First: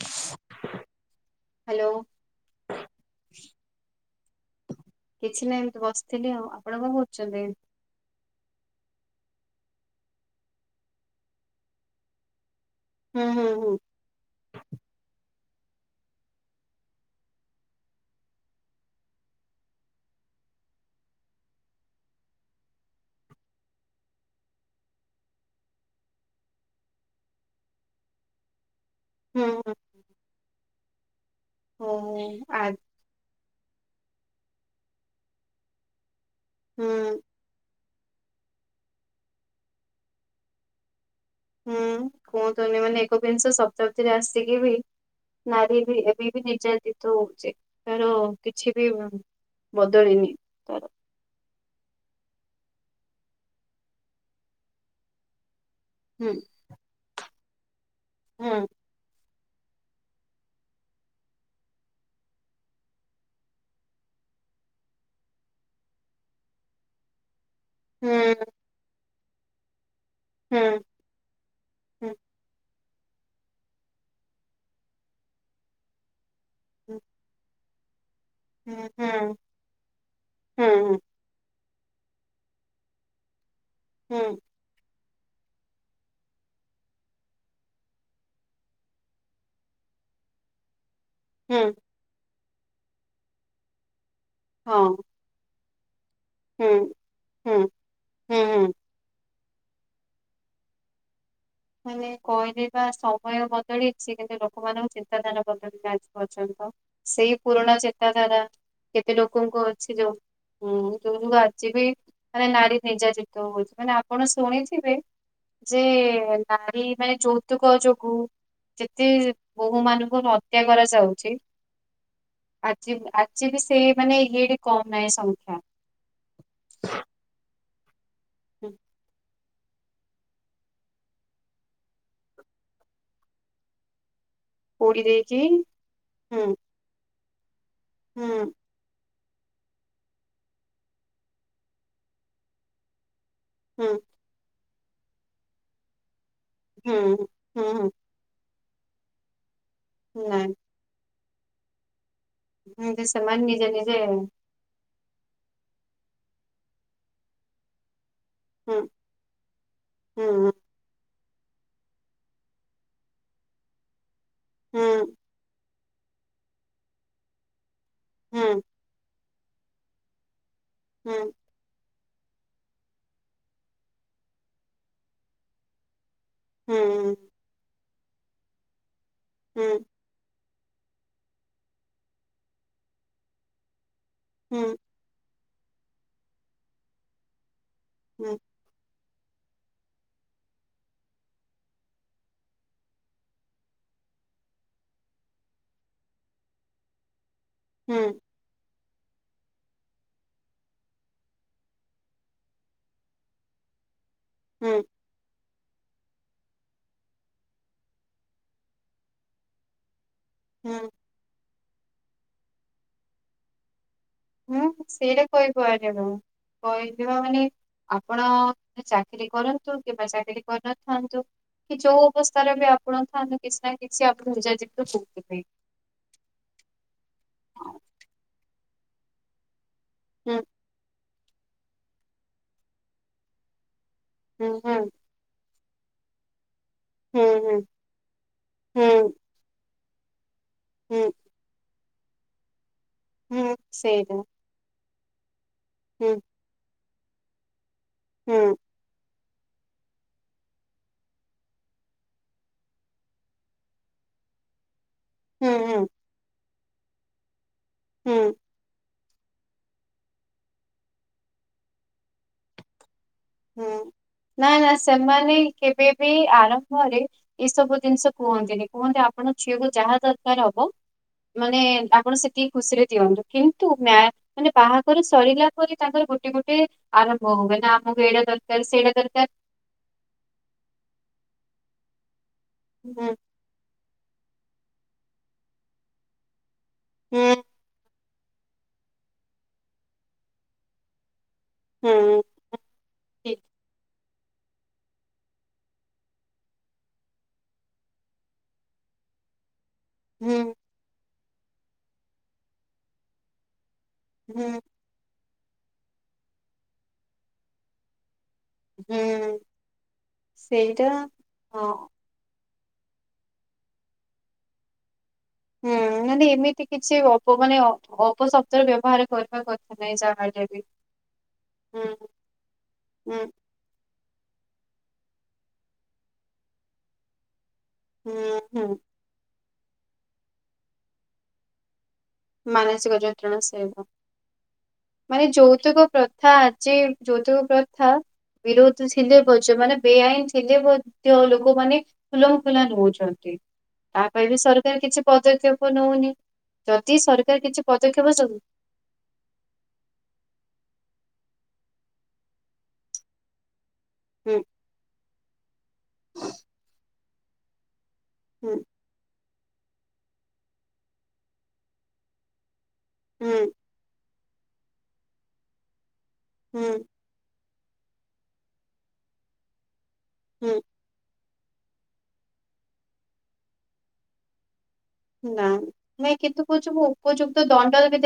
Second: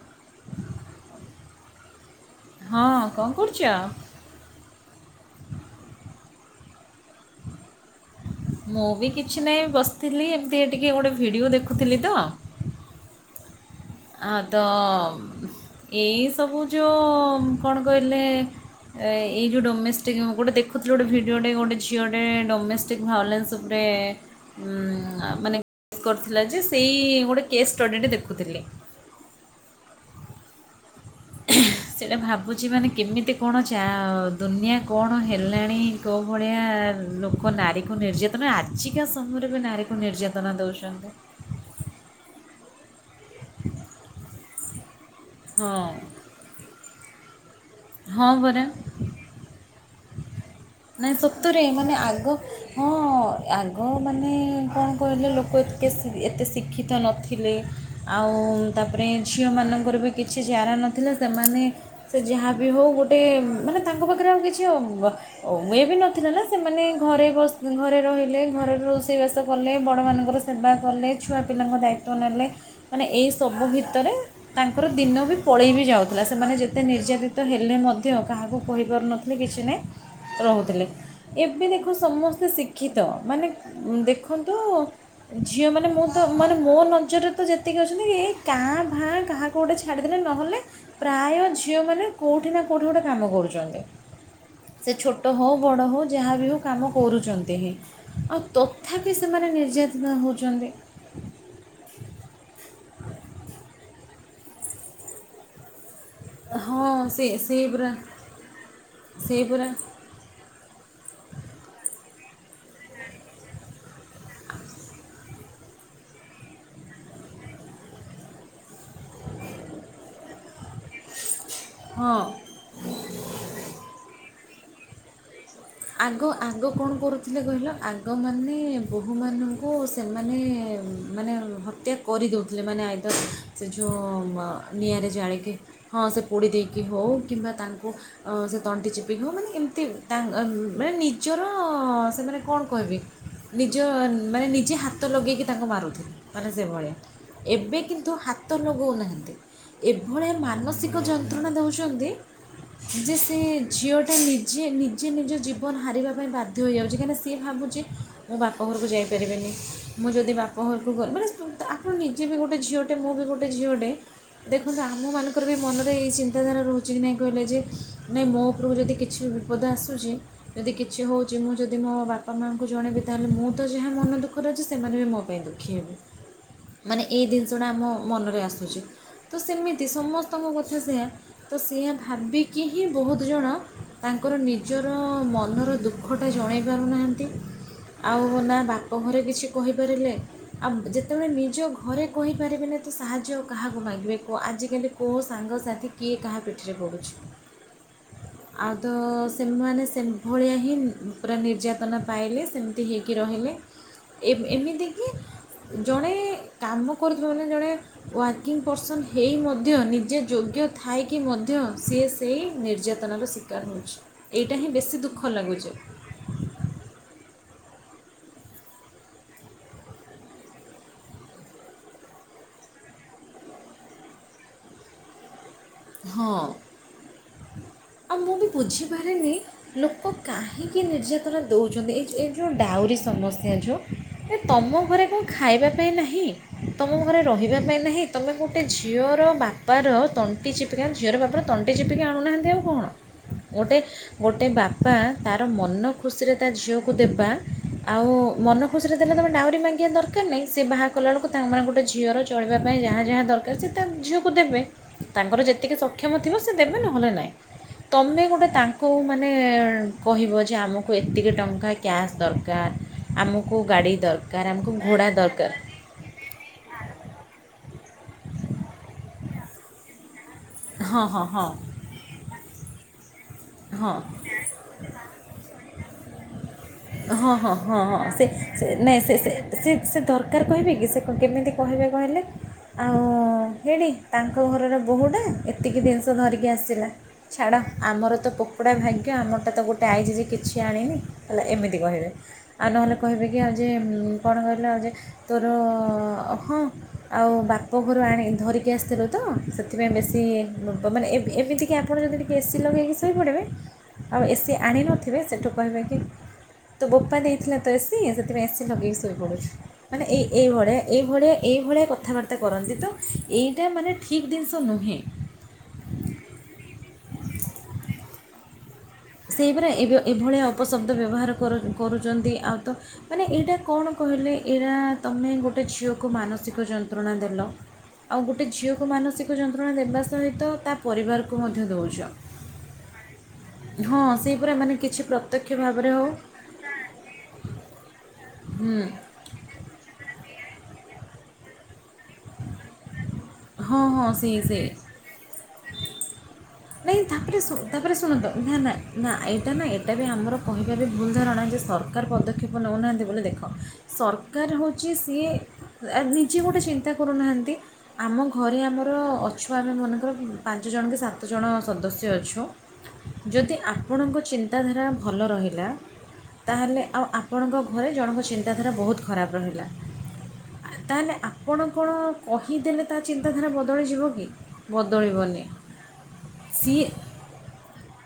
[inaudible] Hello. ହଁ କଣ କରୁଛ? କିଛି ନାହିଁ ଏମିତି ବସିଥିଲି ଆଉ ଆପଣ କଣ କରୁଛନ୍ତି? ମୁଁ ବି କିଛି ନାହିଁ ବସିଥିଲି ଏମିତି ଟିକେ ଗୋଟେ ଭିଡ଼ିଓ ଦେଖୁଥିଲି ତ। ହୁଁ ହୁଁ ହୁଁ। ଆ ତ ଏଇସବୁ ଯେଉଁ କଣ କହିଲେ ଏଇ ଯେଉଁ ଡୋମେଷ୍ଟିକ୍ ଗୋଟେ ଦେଖୁଥିଲି ଗୋଟେ ଭିଡ଼ିଓଟେ ଗୋଟେ ଝିଅଟେ ଡୋମେଷ୍ଟିକ୍ ଭାଇଲାନ୍ସ ଉପରେ ମାନେସ୍ କରିଥିଲା ଯେ ସେଇ ଗୋଟେ କେସ୍ ଷ୍ଟଡ଼ିଟେ ଦେଖୁଥିଲି। ହୁଁ ହ। ସେଇଟା ଭାବୁଛି ମାନେ କେମିତି କଣ ଅଛି। ଚା ଦୁନିଆ କଣ ହେଲାଣି କଉ ଭଳିଆ ହୁଁ ଲୋକ ନାରୀ। ନିର୍ଯାତନା ଆଜିକା ସମୟରେ ବି ନାରୀକୁ ନିର୍ଯାତନା ଦଉଛନ୍ତି। ହୁଁ କୁହନ୍ତୁନି ମାନେ ଏକବିଂଶ ଶପତାବ୍ଦୀରେ ଆସିକି ବି ହଁ ନାରୀ ବି ଏବେ ବି ନିର୍ଯ୍ୟାତିତ ହଉଛି। ତାର ହଁ ପରା କିଛି ବି ବଦଳିିନି। ନାଇଁ ସତରେ ମାନେ ଆଗ ହଁ ଆଗ ମାନେ କଣ କହିଲେ ଲୋକ କେ ହୁଁ ଏତେ ଶିକ୍ଷିତ ନଥିଲେ। ଥିଲେ। ଆଉ ହୁଁ ତାପରେ ଝିଅମାନଙ୍କର ବି କିଛି ଚାରା ନଥିଲା ସେମାନେ ସେ ଯାହା ବିି ହଉ ଗୋଟେ ମାନେ ତାଙ୍କ ପାଖରେ ଆଉ କିଛି ହଉ ମୁଁ ଇଏ ବି ନଥିଲା ନା ସେମାନେ ଘରେ ବସି ଘରେ ହୁଁ ରହିଲେ ଘରେ ର ବାସ କଲେ। ବଡ ମାନଙ୍କର ସେବା ହୁଁ କଲେ। ଛୁଆ ପିଲାଙ୍କ ହୁଁ ଦାୟିତ୍ୱ ନେଲେ। ମାନେ ଏଇ ସବୁ ଭିତରେ ତାଙ୍କର ଦିନ ବି ପଳେଇ ବି ଯାଉଥିଲା। ସେମାନେ ଯେତେ ନିର୍ଯ୍ୟାତିିତ ହେଲେ ହେଲେ ମଧ୍ୟ କାହାକୁ ହୁଁ କହିପାରୁନଥିଲି ହୁଁ କିଛି ନାହିଁ। ହୁଁ ରହୁଥିଲେ। ଏବେ ଦେଖ ସମସ୍ତେ ଶିକ୍ଷିତ ମାନେ ହୁଁ ହୁଁ ଦେଖନ୍ତୁ। ଝିଅମାନେ ମୁଁ ତ ମାନେ ମୋ ନଜରରେ ତ ଯେତିକି ଅଛନ୍ତି। ଏଇ କାଁ ଭାଁ କାହାକୁ ଗୋଟେ ଛାଡିଦେଲେ ନହେଲେ ପ୍ରାୟ ହୁଁ ଝିଅମାନେ କୋଉଠି ନା କେଉଠି ଗୋଟେ କାମ କରୁଛନ୍ତି। ହଁ ସେ ଛୋଟ ହୋଉ ବଡ ହୋଉ ଯାହା ବି ହଉ ହୁଁ କାମ କରୁଛନ୍ତି। ହୁଁ ଆଉ ହୁଁ ହୁଁ ତଥାପି ସେମାନେ ନିର୍ଯ୍ୟାତିତ ହଉଛନ୍ତି। ମାନେ କହିଲିବା ସମୟ ବଦଳିଛି କିନ୍ତୁ ଲୋକମାନଙ୍କ ଚିନ୍ତାଧାରା ବଦଳିବା ଆଜି ପର୍ଯ୍ୟନ୍ତ ହଁ ସେ ସେଇ ପୁରୁଣା ପୁରା ଚେତାଧାରା କେତେ ସେଇ ଲୋକଙ୍କ ପୁରା ଅଛି ଯୋଉଁ ଯୋଉ ଯୁ ଆଜି ବି ମାନେ ନାରୀ ନିର୍ଯ୍ୟା ଯିତ ହଉଛି ମାନେ ଆପଣ ଶୁଣିଥିବେ ଯେ ନାରୀ ମାନେ ଯୌତୁକ ଯୋଗୁ ଯେତେ ବୋହୂ ମାନଙ୍କୁ ହତ୍ୟା କରାଯାଉ ହଁ ଆଜି ଆଜି ବି ସେ ମାନେ ଇଏ କମ୍ ନାହିଁ ସଂଖ୍ୟା। ଲୋକମାନେ ବୋହୁମାନ କୁ ସେମାନେ ମାନେ ହତ୍ୟା କରିଦେଉଥିଲେ ମାନେ ଆଇଦର ସେ ଯୋଉ ପୋଡି ନିଆଁରେ ଦେଇକି ଜାଳିକି ହଁ ସେ ହୁଁ ପୋଡ଼ି ଦେଇକି ହଉ। କିମ୍ବା ତାଙ୍କଙ୍କୁ ହୁଁ କୁ ସେ ତଣ୍ଟି ଚି ମାନେ ଏମିତି ମାନେ ନିଜର ସେମାନେ କଣ କହିବେ? ନିଜ ହୁଁ ମାନେ ନିଜେ ହାତ ଭାତ ଲଗେଇକି ତାଙ୍କୁ ମାରୁଥିଲି। ମାନେ ସେଭଳିଆ ହୁଁ ହୁଁ ଏବେ ହୁଁ କିନ୍ତୁ ହାତ ତ ଲଗଉ ନାହାଁନ୍ତି। ଏଭଳିଆ ନାଇଁ ମାନସିକ ଯନ୍ତ୍ରଣା ଯନ୍ତ୍ରଣା ଦେଉଛନ୍ତି। ଏମିତି ଯେ ସେ ସେମାନେ ନିଜେ ନିଜେ ଝିଅଟା ନିଜେ ନିଜ ନିଜ ନିଜ ଫୋନ ହାରିବା ପାଇଁ ବାଧ୍ୟ ହୋଇଇଯାଉଛି କାହିଁକି ସି ଭାବୁଛି ମୋ ବାପ ହୁଁ ଘରକୁ ଯାଇପାରିବିନି ମୁଁ ଯଦି ହୁଁ ବାପ ଘରକୁ ମାନେ ଆପଣ ନିଜେ ବି ଗୋଟେ ଝିଅଟେ ମ ମୁଁ ବି ଗୋଟେ ଝିଅଟେ ଦେଖନ୍ତୁ ଆମ ମାନଙ୍କର ବି ମନ ତ ଏଇ ଚିନ୍ତାଧାରା ରହୁଛି କି ନାହିଁ କହିଲେ ଯେ ନାଇଁ ମୋ ଉପରକୁ ଯଦି କିଛି ବି। ବୋଧେ ଆସୁଛି ଯଦି କିଛି ହଉଛି ମୁଁ ଯଦି ମୋ ବାପା ବାପା ମଙ୍କୁ ଜଣେଇବି ତାହେଲେ ମୁଁ ତ ଯାହା ମନ ଦୁଃଖରେ ଅଛି ସେମାନେ ବି ମୋ ପାଇଁ ଦୁଃଖୀ ହେବେ। ମାନେ ଏଇ ଜିନିଷଟା ଆମ। ମନରେ ଆସୁଛି ତ ସେମିତି ସମସ୍ତେ ତଙ୍କ କଥା ସେଆ ତ ସେଆ ଭାବିକି ହିଁ ବହୁତ ଜଣ ତାଙ୍କର ନିଜର ହଁ ମନର ଦୁଃଖଟା ଜଣାଇ ପାରୁନାହାନ୍ତି। ଆଉ ନା ବା ଘରେ କିଛି କହିପାରିଲେ ଆଉ ଯେତେବେଳେ ନିଜ ଘରେ କହିପାରିବେ ନାହି ତ ସାହାଯ୍ୟ କାହାକୁ ମାଗିବେ ଆଜିକାଲି କେଉଁ ସାଙ୍ଗସାଥି କିଏ କାହା ପିଠିରେ ପଢ଼ୁଛି ହୁଁ ଆଉ ତ ସେମାନେ ସେ ଭଳିଆ ହିଁ ପୁରା ନିର୍ଯାତନା ପାଇଲେ ସେମିତି ହୋଇଇକି ରହିଲେ ଏ ଏମିତି କି ଜଣେ କାମ କରୁଥିବା ମାନେ ଜଣେ ୱାର୍କିଂ ପର୍ସନ୍ ହେଇ ମଧ୍ୟ ନିଜେ ଯୋଗ୍ୟ ଥାଏ କିି ମଧ୍ୟ ସିଏ ସେହି ନିର୍ଯାତନାର ଶିକାର ହେଉଛି, ଏଇା ହିଁ ବେଶୀ ଦୁଃଖ ସେଇଟା କହି ଲାଗୁଛି କୁହାଯିବ କହିଯିବା ମାନେ ଆପଣ ଚାକିରୀ କରନ୍ତୁ କିମ୍ବା ଚାକିରୀ କରିନଥାନ୍ତୁ କି ଯୋଉ ଅବସ୍ଥାରେ ବି ଆପଣ ଥାନ୍ତୁ କିଛି ନା କିଛି ଆପଣଜ ଯ କଉଥିପାଇଁ ହଁ ଆଉ ମୁଁ ବି ବୁଝିପାରିନି ଲୋକ କାହିଁକି ନିର୍ଜ ଥର ଦେଉଛନ୍ତି ଏଇ ଏଇ ଯେଉଁ ଡାଉରିୀ ସମସ୍ୟା ଯେଉଁ ଏ ତମ ଘରେ କଣ ଖ ଖାଇବା ପାଇଁ ନାହିଁ ତମ ଘରେ ରହିବା ପାଇଁ ନାହିଁ ତମେ ଗୋଟେ ଝିଅର ବାପା ପର ତଟ ଚପ ଜିରରେ ଏିପିକି ଆୁନାହାନ୍ତି ଆଉ କଣ ଗୋଟେ ସେଇଟା ଗୋଟେ ବାପା ହ ମନ ହୁଁ ଖୁସି ରେ ତା ଝିଅ କୁ ଦେବା ଆଉ ମନ ଖୁସିରେ ଥିଲେ ତମେ ଡାଉରି ମାଗିବା ଦରକାର ନାହିଁ ସେ ବାହା କଲାବେଳକୁ ତାଙ୍କମାନେ ଗୋଟେ ଝିଅର ଚଳିବା ପାଇଁ ଯାହା ଯାହା ଦରକାର ସେ ତା ଝିଅକୁ ଦେବେ। ତାଙ୍କର ହୁଁ ଯେତିକି ସକ୍ଷମ ଥିବ ସେ ଦେବେ ନହେଲେ ନାଇଁ। ହୁଁ ହୁଁ ହୁଁ ତମେ ଗୋଟେ ତାଙ୍କ କେଉ ମାନେ କହିବ ଯେ ଆମକୁ ଏତିକି ଟଙ୍କା କ୍ୟାସ୍ ଦରକାର୍। ହୁଁ ନା ନା ସେମାନେ ଦରକାର କେବେ ବି ଆରମ୍ଭରେ ଏସବୁ ଜିନିଷ କୁହନ୍ତିନି କୁହନ୍ତି ମାନେ ଝିଅକୁ ଯାହା ତ ତାର ହବ ହଁ ହଁ ହଁ ମାନେ ଆପଣ ସେତିକି ଖୁସିରେ ଦିଅନ୍ତୁ। କିନ୍ତୁ ମ୍ୟା ହଁ ମାନେ ବାହାଘର ସରିଲା ପରେ ତାଙ୍କର ଗୋଟେ ଗୋଟେ ହଁ ଆରମ୍ଭ ହଁ ହୁଏ ନା ହଁ ହଁ ଆମକୁ ଏଡା ସେ ନାଇଁ ସେ ସେ ସେ ଦରକାର କହିବେ କି ସେ କେମିତି କହିବେ କହିଲେ ଆଉ ହୁଁ ହେଡ଼ି ତାଙ୍କ ଘରର ବୋହୁଟା ଏତିକି ଜିନିଷ ଧରିକି ଆସି ଥିଲା ହୁଁ ଛାଡ଼ ଆମର ପୋକୋଡ଼ା ଭାଗ୍ୟ ଆମରଟା ତ ଗୋଟେ ଆଇଛି ଯେ କିଛି ଆଣିନି। ହେଲା ଏମିତି କହିବେ ହୁଁ ଆଉ ନହେଲେ କହିବେ କି ଠିକ ଆଉ ଯେ କଣ କହିଲେ ଆଉ ଯେ ତୋର ହଁ ଆଉ ବାପ ଘରୁ ଆଣି ଧରିକି ଆସିଥିଲୁ ତ ସେ ସେଥିପାଇଁ ବେଶୀ ହୁଁ ବ ବ ମାନେ ଏମିତିକି ଆପଣ ଯଦି ଟିକେ ଏସି ଲଗେଇକି ସୋ ଶୋଇପଡ଼ିବେ ଆଉ ହୁଁ ଏସି ଆଣି ନଥିବେ ସେଠୁ କହିବେ କି ତୋ ବୋପା ଦେଇଥିଲା ତ ଏସି ସେଥିପାଇଁ ଏସି ଲଗେଇକି ହୁଁ ଶୋଇପଡ଼ୁଛି ମାନେ ଏଇ ଏଇଭଳି ସେଇଟା ଏଇଭଳିଆ ହଁ ଏଇଭଳିଆ କଥାବାର୍ତ୍ତା କରନ୍ତି ତ ଏଇଟା ମାନେ ଠିକ୍ ଜିନିଷ ନୁହେଁ। ହୁଁ ମାନେ ଏମିତି କିଛି ଅପ ମାନେ ଅପଶବ୍ଦର ବ୍ୟବ ସେହିପରା ଏବେ ଏଭଳିଆ ଅପଶବ୍ଦ ବ୍ୟବହାର ହୁଁ କରୁଛନ୍ତି ଆଉ ତ ହୁଁ ମାନେ ଏଇଟା କଣ କହିଲେ ଏଇରା ତମେ ଗୋଟେ ଝିଅକୁ ମାନସିକ ଯନ୍ତ୍ରଣା ଦେଲ। ହୁଁ ଆଉ ଗୋଟେ ହୁଁ ଝିଅକୁ ମାନସିକ ଯନ୍ତ ଯନ୍ତ୍ରଣା ଦେବା ସହିତ ତା ପରିବାରକୁ ମଧ୍ୟ ଦେଉଛ। ମାନସିକ ଯ ନ୍ତ୍ରଣା ସହିବ ହଁ ସେଇ ପରା ମାନେ କିଛି ମାନେ ପ୍ରତ୍ୟକ୍ଷ ଯୌତୁକ ଭାବରେ ହେଉ ପ୍ରଥା ଆଜି ଯୌତୁକ ପ୍ରଥା ବିରୋଧ ଥିଲେ ବଜ ମାନ ବେଆଇନ ଥିଲେ ମ ଯଉ ଲୋକମାନେ ଖୁଲମ ଖୁଲା ନଉଛନ୍ତି। ହଁ ତା ହଁ ପାଇଁ ସେଇ ବି ସେଇ ସରକାର କିଛି ପଦକ୍ଷେପ ନଉନି। ଯଦି ନାଇଁ ତାପରେ ସରକାର କିଛି ତାପରେ ପଦକ୍ଷେପ ଶୁଣନ୍ତ ସବୁ ନା ନା ନା ଏଇଟା ନା ଏଇଟା ବି ଆମର କହିବାବି ଭୁଲ ଧାରଣା ଯେ ସରକାର ପଦକ୍ଷେପ ନେଉନାହାଁନ୍ତି ବୋଲି ଦେଖ ହୁଁ ସରକାର ହେଉଛି ସିଏ ନିଜେ ଗୋଟେ ଚିନ୍ତା କରୁନାହାନ୍ତି। ଆମ ହୁଁ ଘରେ ଆମର ଅଛ ସ ଆମେ ମନେକର ପାଞ୍ଚ ଜଣକି ସାତ ସାତ ଜଣ ସଦସ୍ୟ ଅଛୁ। ହୁଁ ଯଦି ଆପଣଙ୍କ ଚିନ୍ତାଧାରା ଭଲ ରହିଲା। ହୁଁ ତାହେଲେ ଆଉ ଆ ଆପଣଙ୍କ ଘରେ ଜଣଙ୍କ ଚିନ୍ତାଧାରା ବହୁତ ଖରାପ ରହିଲା ହୁଁ ତାହଲେ ଆ କଣ କଣ କହିଦେଲେ ତା ଚିନ୍ତାଧାରା ବଦଳିଯିବ କି? ବଦଳିବନି। ଏ କିନ୍ତୁ କହୁଚୁ ମୁ ସିଏ ଉପଯୁକ୍ତ ଦଣ୍ଡ ଯଦି ଦେ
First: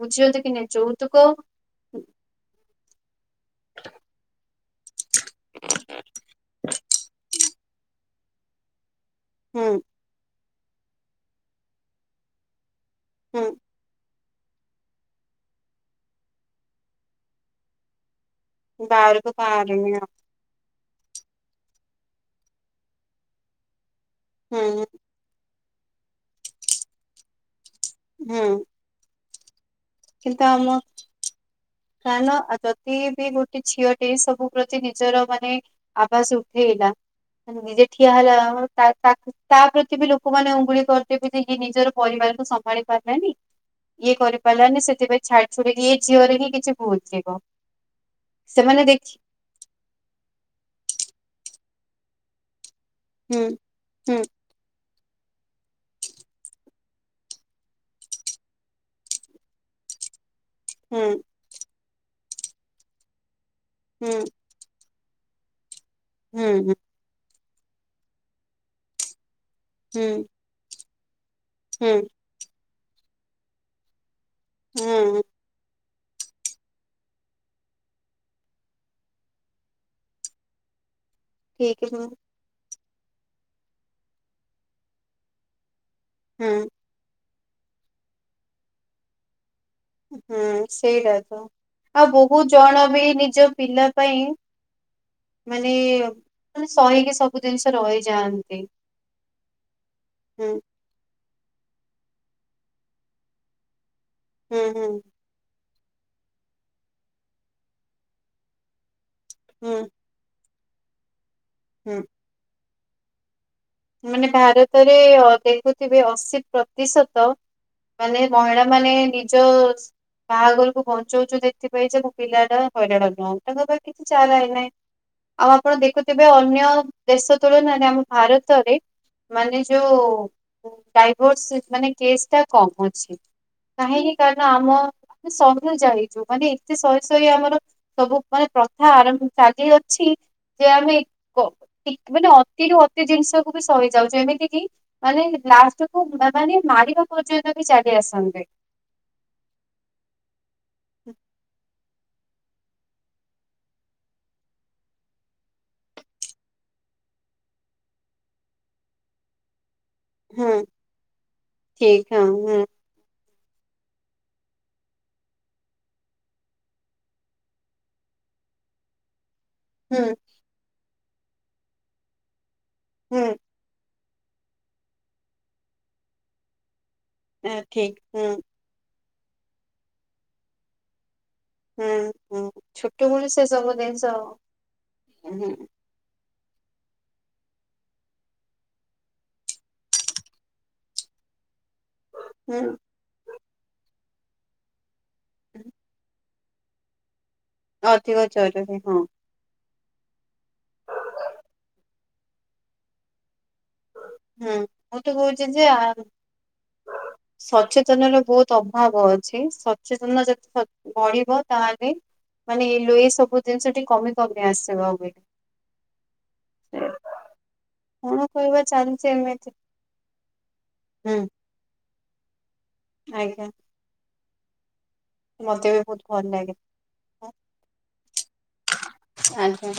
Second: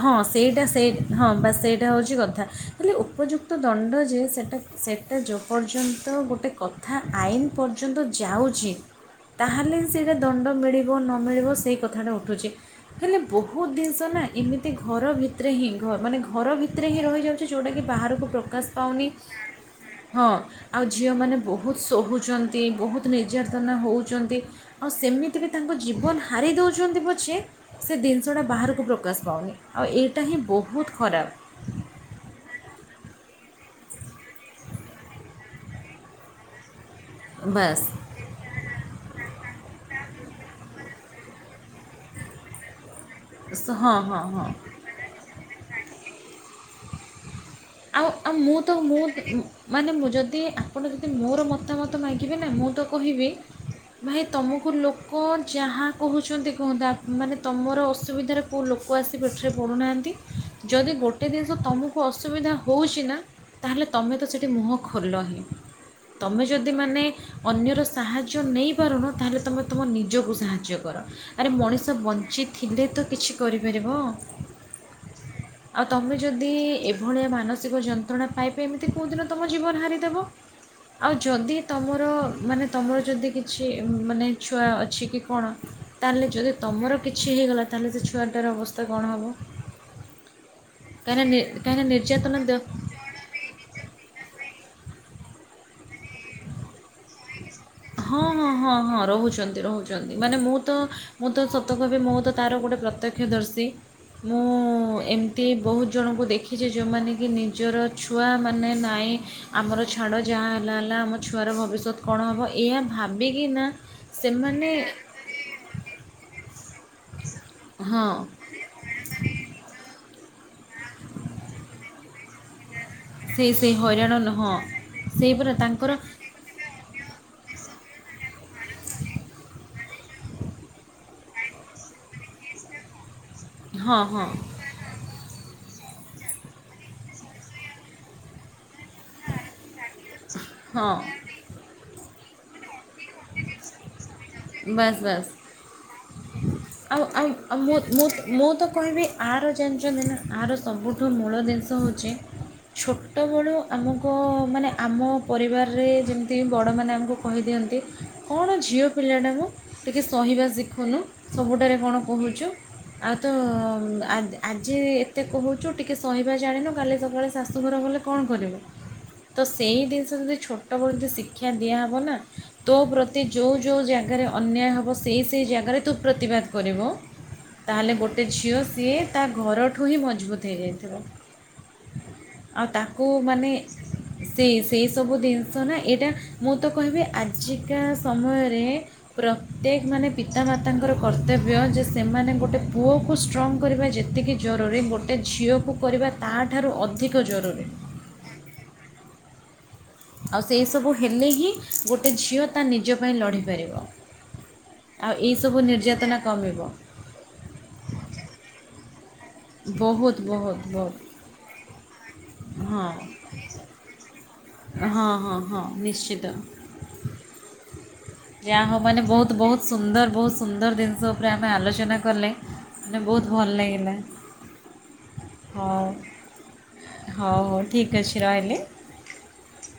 ହଁ, ସେଇଟା ସେ ହଁ ବା ସେଇଟା ହେଉଚି କଥା, ହେଲେ ଉପଯୁକ୍ତ ଦଣ୍ଡ ଯେ ସେଟା ସେଟ୍ ଏଟା ଯେ ପର୍ଯ୍ୟନ୍ତ ଗୋଟେ କଥା ଆଇନ ପର୍ଯ୍ୟନ୍ତ ଯାଉଛି ତାହଲେ ହୁଁ ସେଇଟା ଦଣ୍ଡ ମିଳିବ ନ ମିଳିବ ସେଇ କଥାଟା ଉଠୁଚି। ହେଲେ ହୁଁ ବହୁତ ଦିନ୍ ତ ନା ଏମିତି ଘର ଭିତ୍ରେ ହିଁ ଘ ମାନେ ଘର ଭିତ୍ରେ ହିଁ ରହିଯାଉଚି ଯଉଟା କି ବାହାରକୁ ପ୍ରକାଶ ପାଉନି। ବାହାରକୁ ବାହାରୁନି ଆଉ ହଁ। ଆଉ ଝିଅମାନେ ବହୁତ ଶୋହୁଚନ୍ତି, ବହୁତ ନିର୍ଯାତନା ହଉ ଚନ୍ତି, ହୁଁ ଆଉ ସେମିତି ରେ ତାଙ୍କ ଜୀବନ ହାରି ଦେଉଚନ୍ତି ପଛେ ସେ ଜିନିଷଟା ହୁଁ ବାହାରୁ କାସ୍ ପାଉନି। ଆଉ ଏଇଟା ହିଁ କିନ୍ତୁ ଆମ ବହୁତ ଖରାପ। ଆ ନ, ଆଉ ଯଦି ବି ଗୋଟେ ଝିଅଟେ ସବୁ ପ୍ରତି ନିଜର ମାନେ ଆବାସ ଉଠେଇଲା! ନେ ନିଜେ ବାସ୍ ଠିଆ ହେଲା, ତା ତା-ତା ପ୍ରତି ବି ଲ ଲୋକମାନେ ଉଙ୍ଗୁଳି କରିଦେବି ଯେ ୟେ ନିଜର ପରିବାରକୁ ସମ୍ଭାଳିପାର ନା ନାଇ, ସ- ହଁ ଇଏ ହଁ କରି ହଁ ପାରିଲାନି ସେଥିପାଇଁ ଛାଡି ଛୁଡ଼ିକି ଇଏ ଝିଅର ହିଁ କି ସେ ପହୁଚି ଯିବ। ଆଉ ଆଉ ମୁଁ ତ ମୁଁ [unintelligible] ମାନେ ମୁଁ ଯଦି ଆପଣ ଯ ଦି ମୋର ମତାମତ ମାଗିବେ ନା ମୁଁ ତ କହିବି ହୁଁ ହୁଁ ଭାଇ ତମକୁ ଲୋ କ କଣ ଯାହା କହୁଚନ୍ତି କୁହତ, ଆ ମାନେ ତମର ଅସୁବିଧାରେ କଉ ଲୋକ ଆସି ପିଠିରେ ପଡୁନାହାନ୍ତି। ଯଦି ହୁଁ ଗୋଟେ ଜିନିଷ ତମକ ଅସୁବିଧା ହଉଚିନା, ତାହେଲେ ହୁଁ ତମେ ତ ସେଠି ମୁହଁ ଖୋଲ ହଁ ତମେ ଯଦି ହୁଁ ମାନେ ଅନ୍ୟର ସାହାଯ୍ୟ ନେଇପାରୁନ ତାହେଲେ, ତୁମେ ତୁମ ହୁଁ ନିଜକୁ ସାହାଯ୍ୟ କର କର ଆରେ ହୁଁ ମଣିଷ ବଞ୍ଚିତ ଥିଲେ ତ କିଛି କରିପାରିବ, ହଁ ଆଉ ତମେ ଯଦି ଏଭଳିଆ ମାନସ ମାନସିକ ଯନ୍ତ୍ରଣା ପାଇବେ ଏମିତି କେଉଁଦିନ ତୁମ ଜୀବନ ହାରିଦେବ, ଆଉ ଯଦି ଠିକ ତମର ହୁଁ ମାନେ ତୁମର ଯଦି କିଛି ମାନେ ଛୁଆ ଅଛି କି କଣ ତାହେଲେ ଯଦି ତମର କିଛି ଛି ହେଇଗଲା ତାହେଲେ ସେ ଛୁଆଟାର ଅବସ୍ଥା କଣ ହେବ, ହୁଁ ସେଇଟା କାହିଁକିନା ତ କାହିଁକିନା ଆଉ ବହୁତ ନିର୍ଯାତନା ଜଣ ବି ନିଜ ପିଲା ପାଇଁ ମାନେ ମାନେ ସହକି ସବୁ ଜିନିଷ ହଁ ହଁ ରହିଯାଆନ୍ତି ହଁ ହଁ ରହୁଛନ୍ତି ରହୁଛନ୍ତି ମାନେ ହୁଁ ମୁଁ ତ ମୁଁ ତ ସତ କହିବି ମୁଁ ତ ତର ଗୋଟେ ପ୍ରତ୍ୟକ୍ଷଦର୍ଶୀ ମୁଁ ହୁଁ ହୁଁ ଏମିତି ବହୁତ ଜଣଙ୍କୁ ଦେଖିଛି ଯେଉଁମାନେ କି ନିଜର ଛୁଆମାନେ ନାଇଁ ହୁଁ ଆମର ଛାଡ ଯାହା ହେଲା ହେଲା ଆମ ଛୁଆର ହୁଁ ଭବିଷ୍ୟତ କଣ ହବ? ଏଇଆ ଭାବି କି ନା ମାନେ ଭାରତରେ ଦେଖୁଥିବେ ଅଶୀ ପ୍ରତି ପ୍ରତିଶତ ହଁ ମାନେ ମହିଳା ମାନେ ନିଜ ବାହାଘରକୁ ବଞ୍ଚଉଛନ୍ତି ସେଥିପାଇଁ ଯେ ମୋ ପିଲାଟା ହଇରାଣ ନ ସେଇ ହଉ ସେଇ ତାଙ୍କ କିଛି ହଇରାଣ ନ- ଚାରା ହିଁ ହଁ ନାହିଁ ସେଇ ଆଉ ପରା ଆପଣ ତାଙ୍କର ଦେଖୁଥିବେ ଅନ୍ୟ ଦେଶ ତୁଳନାରେ ଆମ ଭାରତ ତ଼ରେ ମାନେ ଯୋଉ ଡାଇଭର୍ସ ମାନେ କେସ୍ ଟା କମ ଅଛି। ହଁ କାହିଁକି ହଁ କାରଣ ଆମ ସ ଯାଇଛୁ ମାନେ ଏତେ ଶହେ ଶହେ ଆମର ସବୁ ମାନେ କଥା ଆରମ୍ଭ ଚାଲି ଅଛି ଯେ ହଁ ଆମେ ମାନେ ଅତିରୁୁ ଅତି ଜିନିଷ ମୁଁ ବି ସହିଯାଉଛି। ବାସ୍ ବାସ୍ ମାନେ ଆଉ ମାରିବା ଆଉ ପର୍ଯ୍ୟନ୍ତ ଆଉ ବି ଚାଲି ମୁଁ ଆସନ୍ତି। ମୁଁ ତ କହିବି ଆର ଜାଣିଛନ୍ତି ନା ଆର ସବୁ ମୂଳ ଜିନିଷ ହେଉଛି ଛୋଟବେଳୁ ଆମକୁ ମାନେ ଆମ ପରିବାରରେ ଯେମିତି ବଡ଼ମାନେ ଆମକୁ କହିଦିଅନ୍ତି କଣ ଝିଅ ପିଲାଟା ମ ଟିକେ ସହିବା ହୁଁ ଶିଖୁନୁ ସବୁଟାରେ କଣ ଠିକ କହୁଛୁ ହଁ ଆଉ ତ ଆଜି ଏତେ କହୁଛୁ ଟିକେ ସହିବା ଜାଣିନୁ କାଲି ସକାଳେ ଶାଶୂଘର ଗଲେ କଣ କରିବୁ? ତ ସେଇ ହୁଁ ଜିନିଷ ହୁଁ ଯଦି ଛୋଟବେଳେ ଯଦି ଶିଖ ଶିକ୍ଷା ଦିଆ ହବ ନା ତୋ ପ୍ରତି ହୁଁ ଯୋଉ ଜାଗାରେ ଅନ୍ୟାୟ ହେବ ସେଇ ସେଇ ଜାଗାରେ ତୁ ପ୍ରତିବାଦ କରିବୁ। ଏ ତାହେଲେ ଠିକ ଗୋଟେ ହୁଁ ଝିଅ ସିଏ ତା ଘରଠୁ ହିଁ ମଜବୁତ ହେଇଯାଇଥିବ। ହୁଁ ହୁଁ ଆଉ ତାକୁ ଛୋଟବେଳୁ ସେ ମାନେ ସବୁ ଜିନିଷ ସେଇ ସେଇ ସବୁ ହୁଁ ଜିନିଷ ନା ଏଇଟା ମୁଁ ତ କହିବି ଆଜିକା ସମୟରେ ପ୍ରତ୍ୟେକ ମାନେ ପିତାମାତାଙ୍କର କର୍ତ୍ତବ୍ୟ ଯେ ସେମାନେ ଗୋଟେ ହୁଁ ପୁଅକୁ ଷ୍ଟ୍ରଙ୍ଗ୍ କରିବା ଯେତିକି ଜରୁରୀ ଗୋଟେ ଗୋଟେ ଝିଅକୁ କରିବା ତାହାଠାରୁ ଅଧିକ ଜରୁରୀ। ଅଧିକ ଜରୁରୀ ହଁ। ଆଉ ସେଇ ସବୁ ହେଲେ ହିଁ ଗୋଟେ ଝିଅ ତା ନିଜ ପାଇଁ ଲଢ଼ିପାରିବ। ହୁଁ ମୁଁ ତ ଆଉ କହୁଛି ଏଇସବୁ ଯେ ନିର୍ଯାତନା କମିବ ସଚେତନର ବହୁତ ଅଭାବ ଅଛି। ଅଛି ବହୁତ ସଚେତନ ବହୁତ ଯଦି ବହୁତ ବଢିବ ତାହେଲେ ମାନେ ହଁ ଲୋହ ସବୁ ଜିନିଷଟି କମି କମି ଆସିବ ହଁ ବୋଲି ହଁ ହଁ ନିଶ୍ଚିତ କଣ କହିବା ଯାହା ହବ ମାନେ ଚାଲିଛି ବହୁତ ଏମିତି ବହୁତ ସୁନ୍ଦର ବହୁତ ସୁନ୍ଦର ଜିନିଷ ହୁଁ ଉପରେ ଆମେ ଆଲୋଚନା କଲେ। ମାନେ ବହୁତ ଆଜ୍ଞା ଭଲ ଲାଗିଲା। ମତେ ବି ହଉ ବହୁତ ଭଲ ଲାଗେ। ହଉ ହଉ ଠିକ୍ ଅଛି ରହିଲି। ଆଜ୍ଞା